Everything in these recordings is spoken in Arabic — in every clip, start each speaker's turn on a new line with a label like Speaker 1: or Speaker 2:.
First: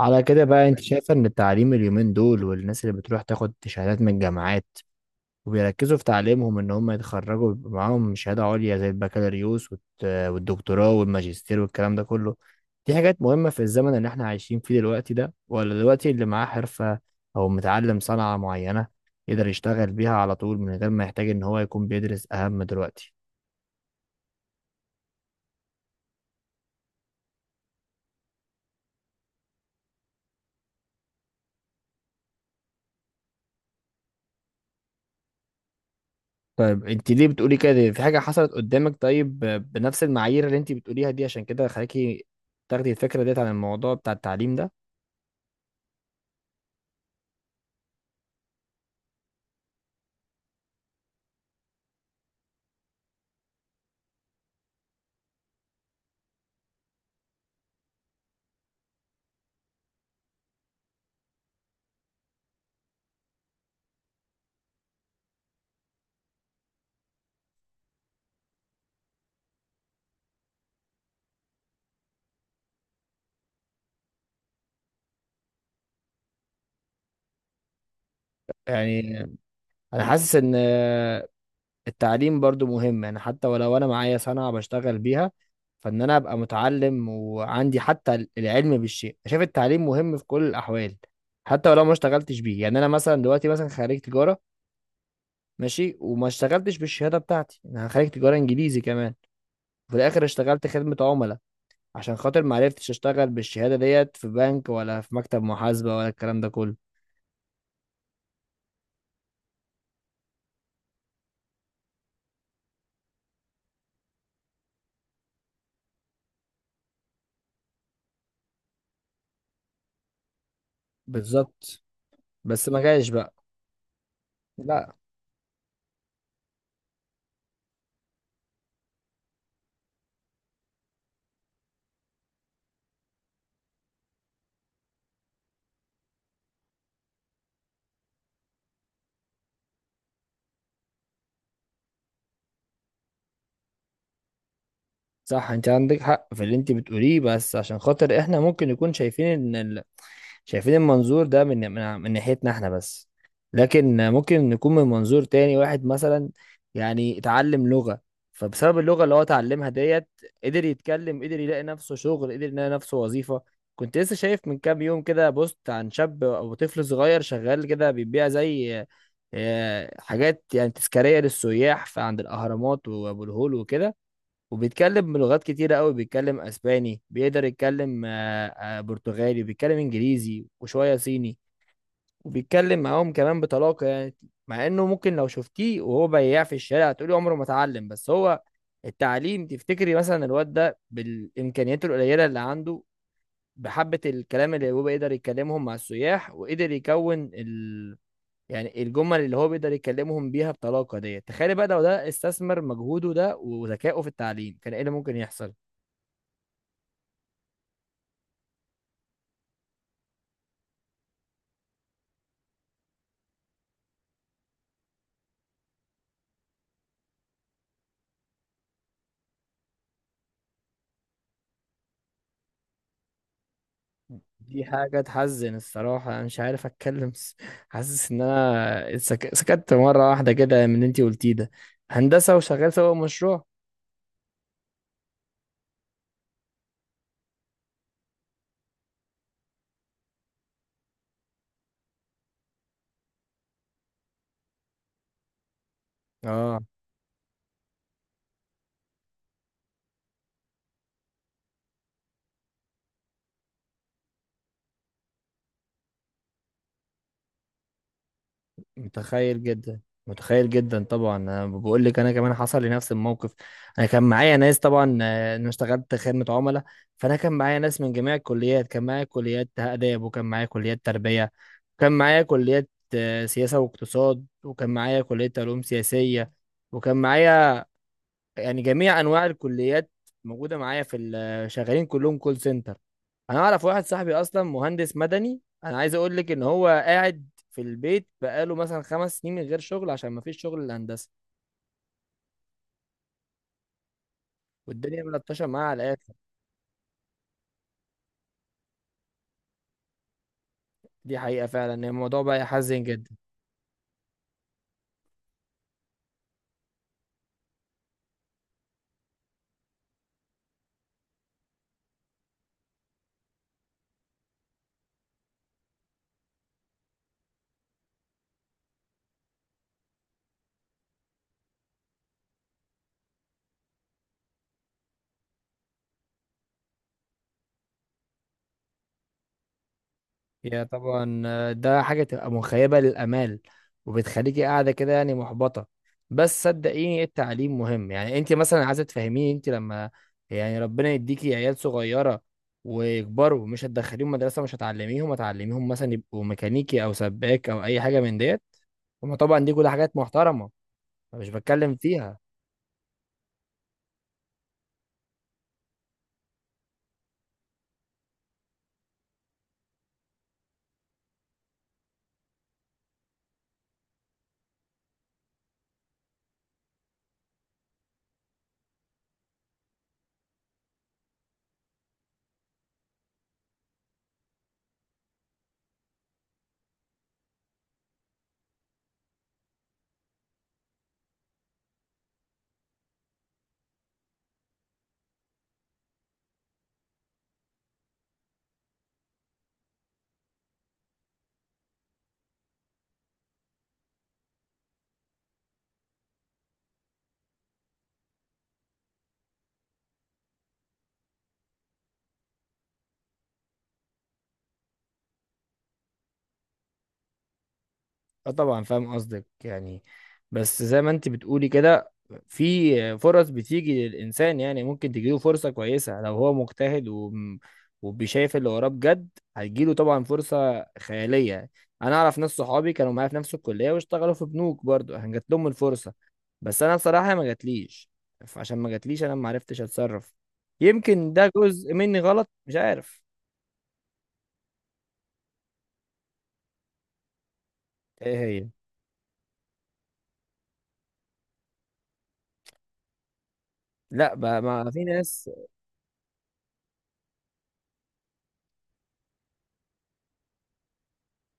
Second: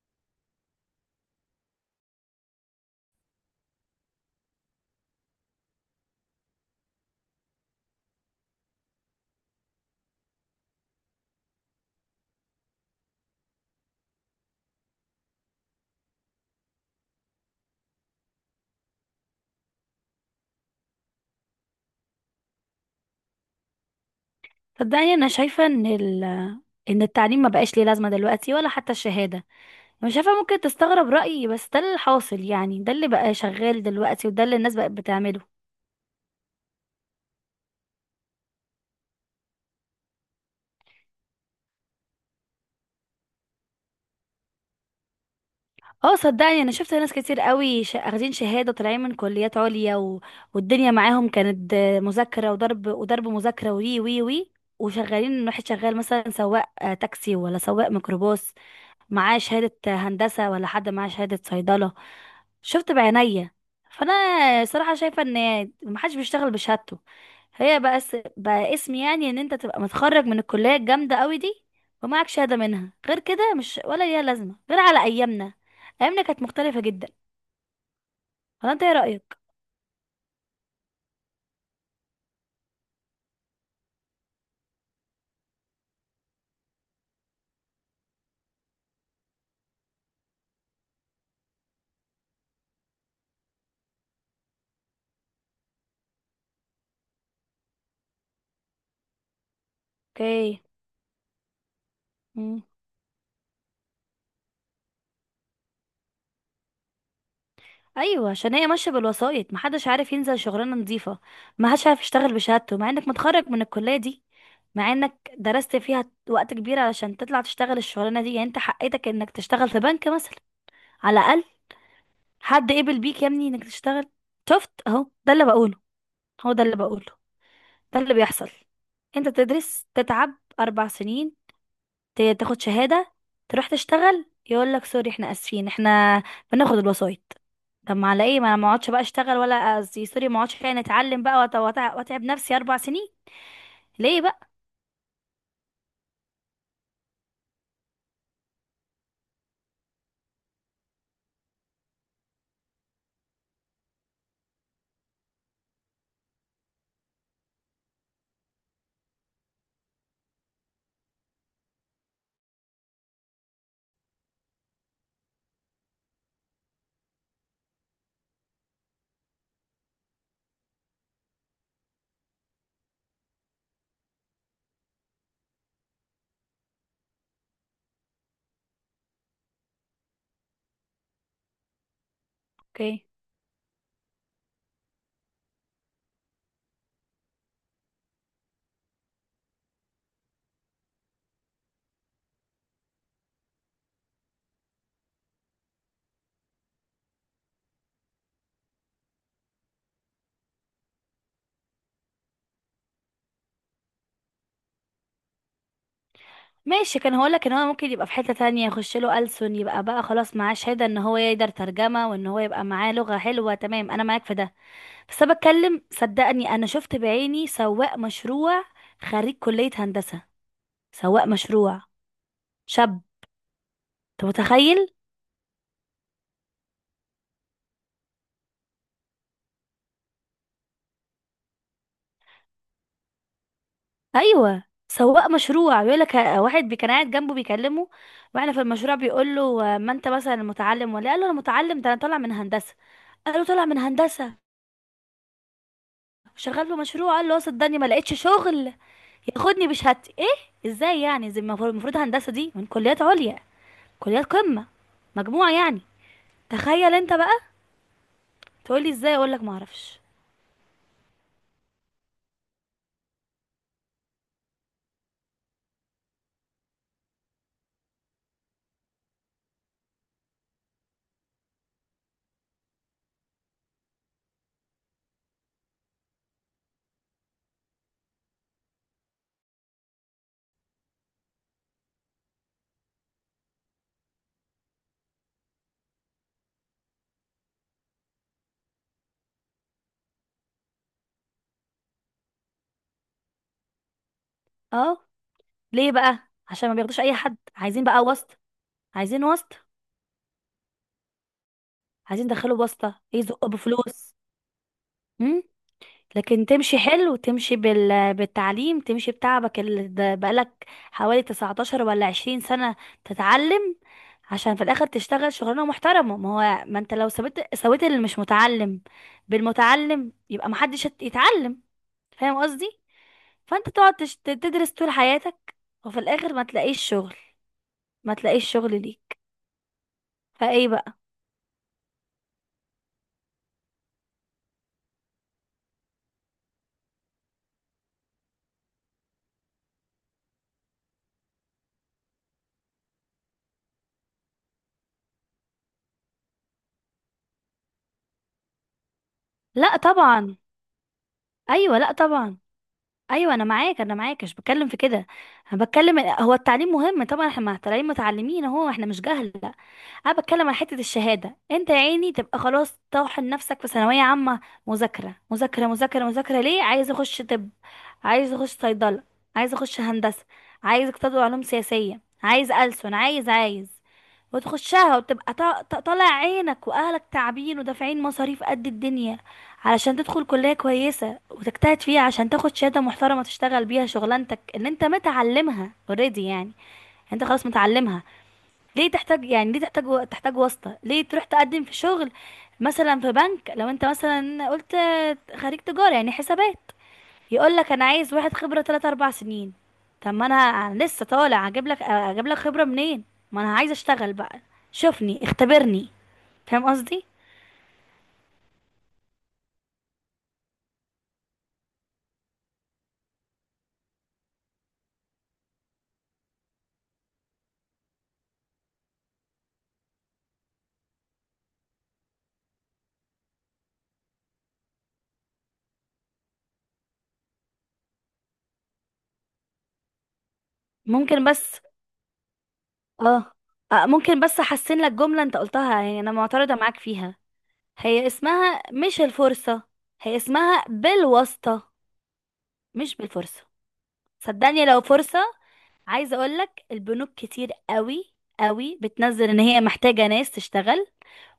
Speaker 1: على كده بقى، انت يعني شايفه ان التعليم اليومين دول، والناس اللي بتروح تاخد شهادات من الجامعات وبيركزوا في تعليمهم ان هم يتخرجوا ويبقى معاهم شهاده عليا زي البكالوريوس والدكتوراه والماجستير والكلام ده كله، دي حاجات مهمه في الزمن اللي احنا عايشين فيه دلوقتي ده، ولا دلوقتي اللي معاه حرفه او متعلم صنعه معينه يقدر يشتغل بيها على طول من غير ما يحتاج ان هو يكون بيدرس اهم دلوقتي؟
Speaker 2: صدقني انا شايفه ان التعليم ما بقاش ليه لازمه دلوقتي ولا حتى الشهاده. انا شايفه ممكن تستغرب رايي، بس ده اللي حاصل، يعني ده اللي بقى شغال دلوقتي وده اللي الناس بقت بتعمله.
Speaker 1: طيب انت ليه بتقولي كده؟ في حاجة حصلت قدامك؟ طيب بنفس المعايير اللي انت بتقوليها دي عشان كده خلاكي تاخدي الفكرة ديت عن الموضوع بتاع التعليم ده؟
Speaker 2: اه صدقني انا شفت ناس كتير قوي اخدين شهاده، طالعين من كليات عليا، والدنيا معاهم كانت مذاكره وضرب وضرب مذاكره، وي وي وي، وشغالين. واحد شغال مثلا سواق تاكسي، ولا سواق ميكروباص، معاه شهادة هندسة، ولا حد معاه شهادة صيدلة. شفت بعينيا. فانا صراحة شايفة ان محدش بيشتغل بشهادته، هي بقى بقى اسم، يعني ان انت تبقى متخرج من الكلية الجامدة قوي دي ومعك شهادة منها، غير كده مش ولا ليها لازمة غير على ايامنا. ايامنا كانت مختلفة جدا، ولا انت ايه
Speaker 1: يعني
Speaker 2: رأيك؟
Speaker 1: انا حاسس ان التعليم برضو مهم، يعني حتى ولو انا معايا صنعة بشتغل بيها، فان انا ابقى متعلم وعندي حتى العلم بالشيء. شايف التعليم مهم في كل الاحوال حتى ولو ما اشتغلتش بيه. يعني انا مثلا دلوقتي مثلا خريج تجارة، ماشي، وما اشتغلتش بالشهادة بتاعتي. انا خريج تجارة انجليزي كمان، وفي الاخر
Speaker 2: اوكي.
Speaker 1: اشتغلت خدمة عملاء عشان خاطر ما عرفتش اشتغل بالشهادة ديت في بنك، ولا في مكتب محاسبة، ولا الكلام ده كله.
Speaker 2: ايوه، عشان هي ماشيه بالوسائط، محدش عارف ينزل شغلانه نظيفه، محدش عارف يشتغل بشهادته، مع انك متخرج من الكليه دي، مع انك درست فيها وقت كبير علشان تطلع تشتغل الشغلانه دي، يعني انت حقيتك انك تشتغل في بنك مثلا، على الاقل.
Speaker 1: بالظبط. بس
Speaker 2: حد
Speaker 1: ما
Speaker 2: قبل
Speaker 1: جاش
Speaker 2: بيك يا
Speaker 1: بقى.
Speaker 2: ابني انك تشتغل؟ شفت
Speaker 1: لا.
Speaker 2: اهو، ده اللي بقوله، هو ده اللي بقوله، ده اللي بيحصل. انت تدرس، تتعب اربع سنين، تاخد شهادة، تروح تشتغل، يقول لك سوري احنا اسفين، احنا بناخد الوسايط. طب ما على ايه؟ ما انا ما اقعدش بقى اشتغل، ولا قصدي سوري، ما اقعدش يعني اتعلم بقى واتعب نفسي اربع سنين، ليه بقى؟
Speaker 1: صح، انت عندك حق في اللي انت بتقوليه، بس عشان خاطر احنا ممكن نكون شايفين ان ال... شايفين المنظور ده من ناحيتنا احنا بس. لكن ممكن نكون من منظور تاني. واحد مثلا يعني اتعلم لغة، فبسبب اللغة اللي هو اتعلمها ديت قدر يتكلم، قدر يلاقي نفسه شغل، قدر يلاقي نفسه وظيفة. كنت لسه شايف من كام يوم كده بوست عن شاب او طفل صغير شغال كده بيبيع زي حاجات يعني تذكارية للسياح في عند الأهرامات وأبو الهول وكده. وبيتكلم بلغات كتيرة قوي، بيتكلم اسباني، بيقدر يتكلم برتغالي، بيتكلم انجليزي وشوية صيني، وبيتكلم
Speaker 2: اوكي.
Speaker 1: معاهم كمان بطلاقة يعني. مع انه ممكن لو شفتيه وهو بياع في الشارع تقولي عمره ما اتعلم، بس هو التعليم. تفتكري مثلا الواد ده بالامكانيات القليلة اللي عنده، بحبة الكلام اللي هو بيقدر يتكلمهم مع السياح، وقدر يكون ال... يعني الجمل اللي هو بيقدر يكلمهم بيها بطلاقة ديت، تخيلي بقى لو ده استثمر مجهوده ده وذكائه في التعليم كان ايه اللي ممكن يحصل؟
Speaker 2: ماشي، كان هقول لك ان هو ممكن يبقى في حتة تانية، يخش له ألسن، يبقى بقى خلاص معاه شهادة ان هو يقدر ترجمة، وان هو يبقى معاه لغة حلوة، تمام، انا معاك في ده. بس انا بتكلم، صدقني انا شفت بعيني سواق مشروع، خريج كلية هندسة، سواق مشروع، شاب، انت
Speaker 1: دي
Speaker 2: متخيل؟
Speaker 1: حاجة تحزن الصراحة. أنا مش عارف أتكلم. حاسس إن أنا سكت مرة واحدة كده من اللي أنتي قلتيه ده. هندسة وشغال سوا مشروع.
Speaker 2: ايوه، سواق مشروع، بيقول لك واحد كان قاعد جنبه بيكلمه، واحنا في المشروع، بيقول له ما انت مثلا متعلم ولا إيه؟ قال له انا متعلم، ده انا طالع من هندسه. قال له طالع من هندسه،
Speaker 1: آه.
Speaker 2: شغال في مشروع؟ قال له اه صدقني ما لقيتش شغل ياخدني بشهادتي. ايه ازاي يعني؟ زي المفروض، المفروض هندسه دي من كليات عليا، كليات قمه، مجموعه يعني. تخيل انت بقى. تقولي ازاي؟ اقول
Speaker 1: متخيل
Speaker 2: لك ما
Speaker 1: جدا،
Speaker 2: اعرفش.
Speaker 1: متخيل جدا. طبعا أنا بقول لك أنا كمان حصل لي نفس الموقف. أنا كان معايا ناس طبعا، أنا اشتغلت خدمة عملاء. فأنا كان معايا ناس من جميع الكليات، كان معايا كليات آداب، وكان معايا كليات تربية، وكان معايا كليات سياسة واقتصاد، وكان معايا كلية علوم سياسية، وكان معايا يعني جميع انواع الكليات موجوده معايا في شغالين كلهم كول سنتر. انا اعرف واحد صاحبي اصلا مهندس مدني، انا عايز اقول لك ان هو قاعد في البيت بقاله مثلا 5 سنين من غير شغل عشان ما فيش شغل الهندسه، والدنيا
Speaker 2: اه.
Speaker 1: ملطشه معاه على
Speaker 2: ليه
Speaker 1: الاخر.
Speaker 2: بقى؟ عشان ما بياخدوش اي حد، عايزين بقى واسطه، عايزين واسطه،
Speaker 1: دي حقيقه فعلا، إن الموضوع
Speaker 2: عايزين
Speaker 1: بقى
Speaker 2: يدخلوا
Speaker 1: يحزن
Speaker 2: بواسطه،
Speaker 1: جدا.
Speaker 2: يزقوا بفلوس. لكن تمشي حلو، تمشي بالتعليم، تمشي بتعبك اللي ده بقالك حوالي 19 ولا 20 سنة تتعلم، عشان في الاخر تشتغل شغلانة محترمة. ما هو ما انت لو سويت سويت اللي مش متعلم بالمتعلم، يبقى محدش يتعلم، فاهم قصدي؟ فانت تقعد تدرس طول حياتك، وفي الاخر ما تلاقيش شغل، ما تلاقيش شغل ليك،
Speaker 1: هي
Speaker 2: فايه بقى؟
Speaker 1: طبعا، ده حاجة تبقى مخيبة للآمال، وبتخليكي قاعدة كده يعني محبطة. بس صدقيني التعليم مهم. يعني انت مثلا عايزة تفهميني انت لما يعني ربنا يديكي عيال صغيرة ويكبروا مش هتدخليهم مدرسة؟ مش هتعلميهم؟ هتعلميهم مثلا يبقوا ميكانيكي أو سباك أو أي حاجة من ديت؟ هما طبعا دي كلها
Speaker 2: لا
Speaker 1: حاجات
Speaker 2: طبعا.
Speaker 1: محترمة، أنا مش بتكلم
Speaker 2: ايوه لا
Speaker 1: فيها.
Speaker 2: طبعا. ايوه، انا معاك، انا معاك، مش بتكلم في كده. انا بتكلم، هو التعليم مهم طبعا، احنا طالعين متعلمين اهو، احنا مش جهل، لا. انا بتكلم على حته الشهاده، انت يا عيني تبقى خلاص طاحن نفسك في ثانويه عامه، مذاكره مذاكره مذاكره مذاكره، ليه؟ عايز اخش طب، عايز اخش صيدله، عايز اخش هندسه، عايز اقتصاد وعلوم سياسيه، عايز ألسن، عايز عايز. وتخشها، وتبقى طالع عينك، واهلك تعبين ودافعين مصاريف قد الدنيا علشان تدخل كلية كويسة وتجتهد فيها عشان تاخد شهادة محترمة تشتغل بيها شغلانتك ان انت متعلمها، اوريدي يعني. انت خلاص متعلمها، ليه تحتاج يعني؟ ليه تحتاج تحتاج واسطة؟ ليه تروح تقدم في شغل مثلا في بنك، لو انت مثلا قلت خريج تجارة يعني حسابات، يقول لك انا عايز واحد خبره 3 4 سنين؟ طب ما انا لسه طالع، اجيب لك خبره منين؟ ما انا عايز اشتغل بقى، شوفني، اختبرني، فاهم قصدي؟
Speaker 1: اه، طبعا فاهم قصدك يعني. بس زي ما انت بتقولي كده، في فرص بتيجي للإنسان. يعني ممكن تجيله فرصة كويسة لو هو مجتهد وبيشايف اللي وراه بجد، هتجيله طبعا فرصة خيالية. أنا أعرف ناس صحابي كانوا معايا في نفس الكلية واشتغلوا في بنوك برضو، كان جات لهم الفرصة. بس أنا بصراحة ما جاتليش، فعشان ما جاتليش أنا ما عرفتش أتصرف. يمكن
Speaker 2: ممكن
Speaker 1: ده
Speaker 2: بس
Speaker 1: جزء مني غلط، مش عارف.
Speaker 2: اه ممكن بس احسن لك جمله انت قلتها، يعني انا معترضه معاك فيها. هي
Speaker 1: إيه هي؟
Speaker 2: اسمها مش الفرصه، هي اسمها بالواسطه، مش بالفرصه.
Speaker 1: لا بقى،
Speaker 2: صدقني،
Speaker 1: ما
Speaker 2: لو
Speaker 1: في
Speaker 2: فرصه،
Speaker 1: ناس.
Speaker 2: عايزه اقول لك البنوك كتير قوي قوي بتنزل ان هي محتاجه ناس تشتغل،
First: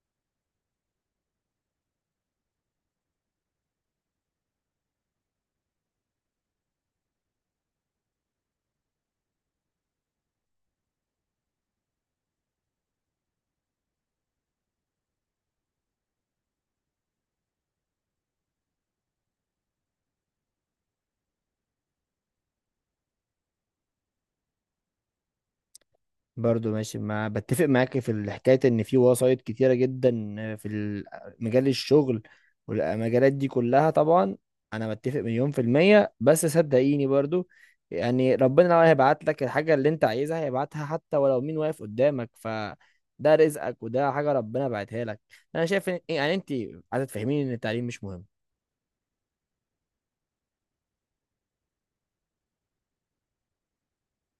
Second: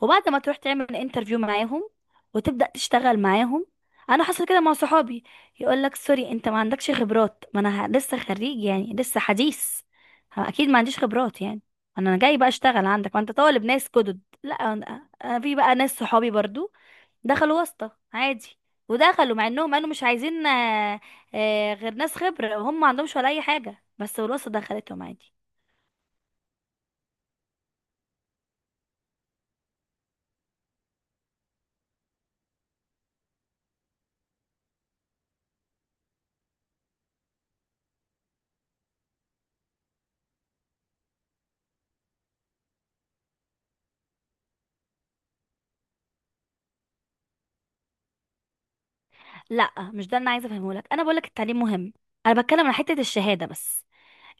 Speaker 2: وبعد ما تروح تعمل انترفيو معاهم وتبدأ تشتغل معاهم، انا حصل كده مع صحابي، يقول لك سوري انت ما عندكش خبرات. ما انا لسه خريج يعني، لسه حديث، اكيد ما عنديش خبرات يعني. انا جاي بقى اشتغل عندك، ما انت طالب ناس جدد، لا. انا في بقى ناس صحابي برضو دخلوا واسطة عادي، ودخلوا مع انهم قالوا مش عايزين غير ناس خبرة، وهم ما عندهمش ولا اي حاجة، بس الواسطة دخلتهم عادي.
Speaker 1: برضو ماشي، مع بتفق معاك في الحكاية ان في وسايط كتيرة جدا، في مجال الشغل والمجالات دي كلها طبعا. انا متفق مليون في المية، بس صدقيني برضو، يعني ربنا لو هيبعت لك الحاجة اللي انت عايزها هيبعتها حتى ولو مين واقف قدامك. ف ده رزقك وده حاجة ربنا بعتها لك. انا شايف ان يعني انت عايزة تفهميني ان التعليم مش مهم.
Speaker 2: لا، مش ده اللي انا عايزه افهمه لك، انا بقول لك التعليم مهم، انا بتكلم عن حته الشهاده بس،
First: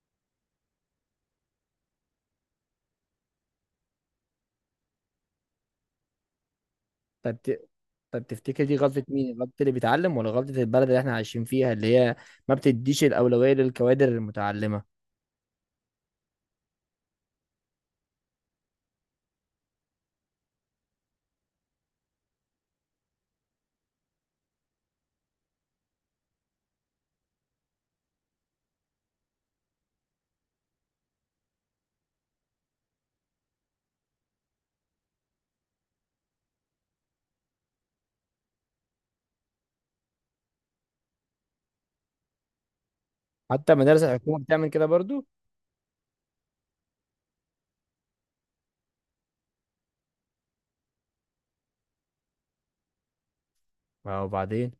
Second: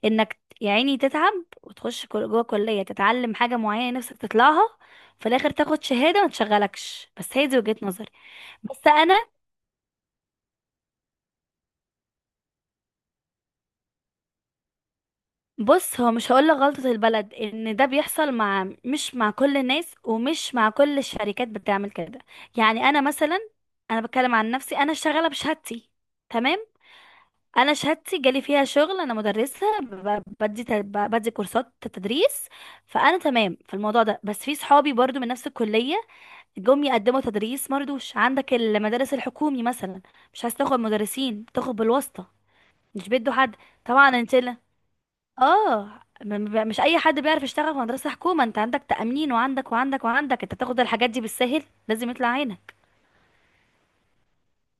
Speaker 2: انك يا عيني تتعب وتخش جوه كلية تتعلم حاجة معينة نفسك تطلعها، في الاخر تاخد شهادة ما تشغلكش، بس
Speaker 1: طب
Speaker 2: هي دي
Speaker 1: ت...
Speaker 2: وجهة نظري.
Speaker 1: طب تفتكر دي
Speaker 2: بس
Speaker 1: غلطة
Speaker 2: انا
Speaker 1: مين؟ غلطة اللي بيتعلم ولا غلطة البلد اللي احنا عايشين فيها اللي هي ما بتديش الأولوية للكوادر المتعلمة؟
Speaker 2: بص، هو مش هقول لك غلطة البلد، ان ده بيحصل مش مع كل الناس، ومش مع كل الشركات بتعمل كده، يعني انا مثلا، انا بتكلم عن نفسي، انا شغالة بشهادتي، تمام، انا شهادتي جالي فيها شغل، انا مدرسة، بدي بدي كورسات تدريس، فانا تمام في الموضوع ده. بس في صحابي برضو من نفس الكلية جم يقدموا تدريس مرضوش، عندك المدارس الحكومي مثلا، مش عايز تاخد مدرسين، تاخد بالواسطة، مش بيدوا حد.
Speaker 1: حتى المدارس
Speaker 2: طبعا انت
Speaker 1: الحكومة
Speaker 2: لا.
Speaker 1: بتعمل كده برضو.
Speaker 2: اه، مش اي حد بيعرف يشتغل في مدرسة حكومة، انت عندك تأمين وعندك وعندك وعندك، انت تاخد الحاجات دي بالسهل؟ لازم يطلع عينك.
Speaker 1: اه، وبعدين.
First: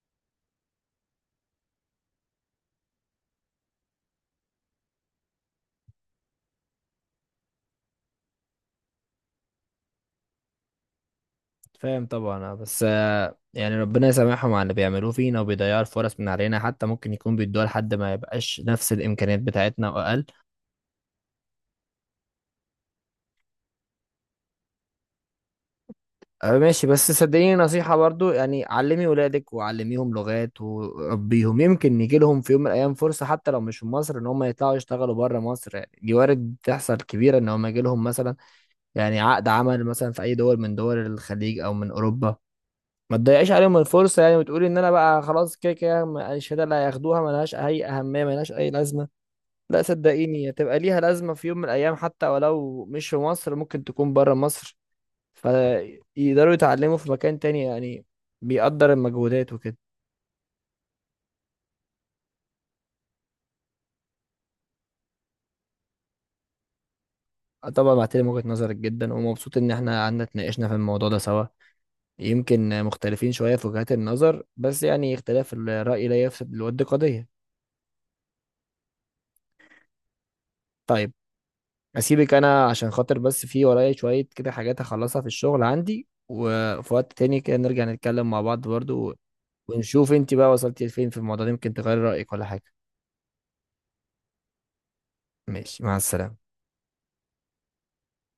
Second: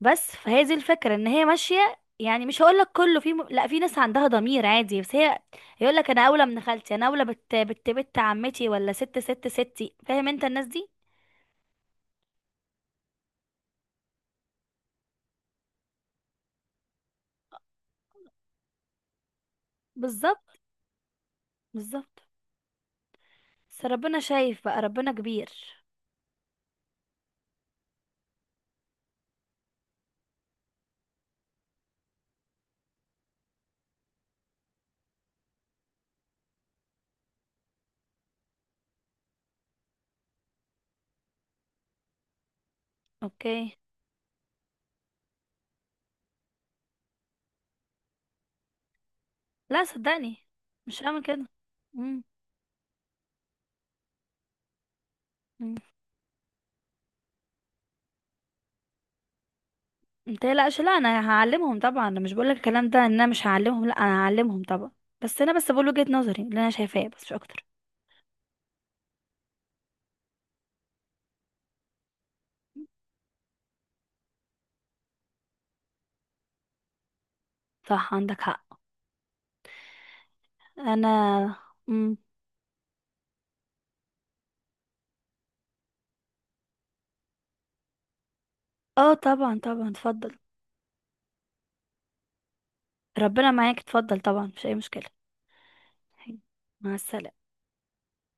Speaker 2: بس فهي دي الفكرة، ان هي ماشية يعني، مش هقول لك كله في لا، في ناس عندها ضمير عادي، بس هي يقول لك انا اولى من خالتي، انا اولى بت عمتي، ولا ست ست ستي، فاهم انت الناس دي؟
Speaker 1: فاهم طبعا، بس يعني ربنا يسامحهم على اللي بيعملوه فينا وبيضيعوا الفرص من علينا، حتى ممكن يكون بيدوها لحد ما يبقاش نفس الامكانيات بتاعتنا واقل.
Speaker 2: بالظبط، بالظبط، بس ربنا شايف بقى، ربنا كبير.
Speaker 1: ماشي. بس صدقيني نصيحة برضو، يعني علمي ولادك وعلميهم لغات وربيهم، يمكن يجي لهم في يوم من الايام فرصة حتى لو مش في مصر، ان هم يطلعوا يشتغلوا بره مصر. يعني دي وارد تحصل كبيرة ان هم يجي لهم مثلا يعني عقد عمل مثلا في اي دول من دول الخليج او من اوروبا. ما تضيعيش عليهم
Speaker 2: اوكي،
Speaker 1: الفرصه، يعني وتقولي ان انا بقى خلاص كده كده الشهاده اللي هياخدوها ملهاش اي اهميه، ملهاش اي لازمه. لا
Speaker 2: لا صدقني،
Speaker 1: صدقيني هتبقى ليها
Speaker 2: مش هعمل
Speaker 1: لازمه
Speaker 2: كده.
Speaker 1: في يوم من الايام
Speaker 2: مم.
Speaker 1: حتى ولو مش في مصر ممكن تكون بره مصر،
Speaker 2: مم.
Speaker 1: فيقدروا يتعلموا في مكان تاني يعني. بيقدر المجهودات وكده.
Speaker 2: انت لا لا، انا هعلمهم طبعا، انا مش بقولك الكلام ده ان انا مش هعلمهم، لا انا هعلمهم طبعا، بس انا بس بقول وجهة نظري اللي انا شايفاه، بس مش اكتر.
Speaker 1: آه، طبعا بعتلم وجهة نظرك جدا، ومبسوط ان احنا قعدنا اتناقشنا في الموضوع ده سوا. يمكن مختلفين شويه في وجهات النظر بس يعني اختلاف الرأي لا يفسد للود قضيه.
Speaker 2: صح، عندك حق. انا.
Speaker 1: طيب
Speaker 2: مم.
Speaker 1: اسيبك انا عشان خاطر بس في ورايا شوية كده حاجات هخلصها في الشغل عندي، وفي وقت تاني كده نرجع نتكلم مع بعض برضو
Speaker 2: اه طبعا طبعا
Speaker 1: ونشوف انت
Speaker 2: اتفضل.
Speaker 1: بقى وصلتي لفين في الموضوع ده. يمكن تغير رأيك ولا حاجة.
Speaker 2: ربنا معاك اتفضل طبعا، مش اي مشكلة.
Speaker 1: ماشي، مع السلامة.
Speaker 2: مع السلامة.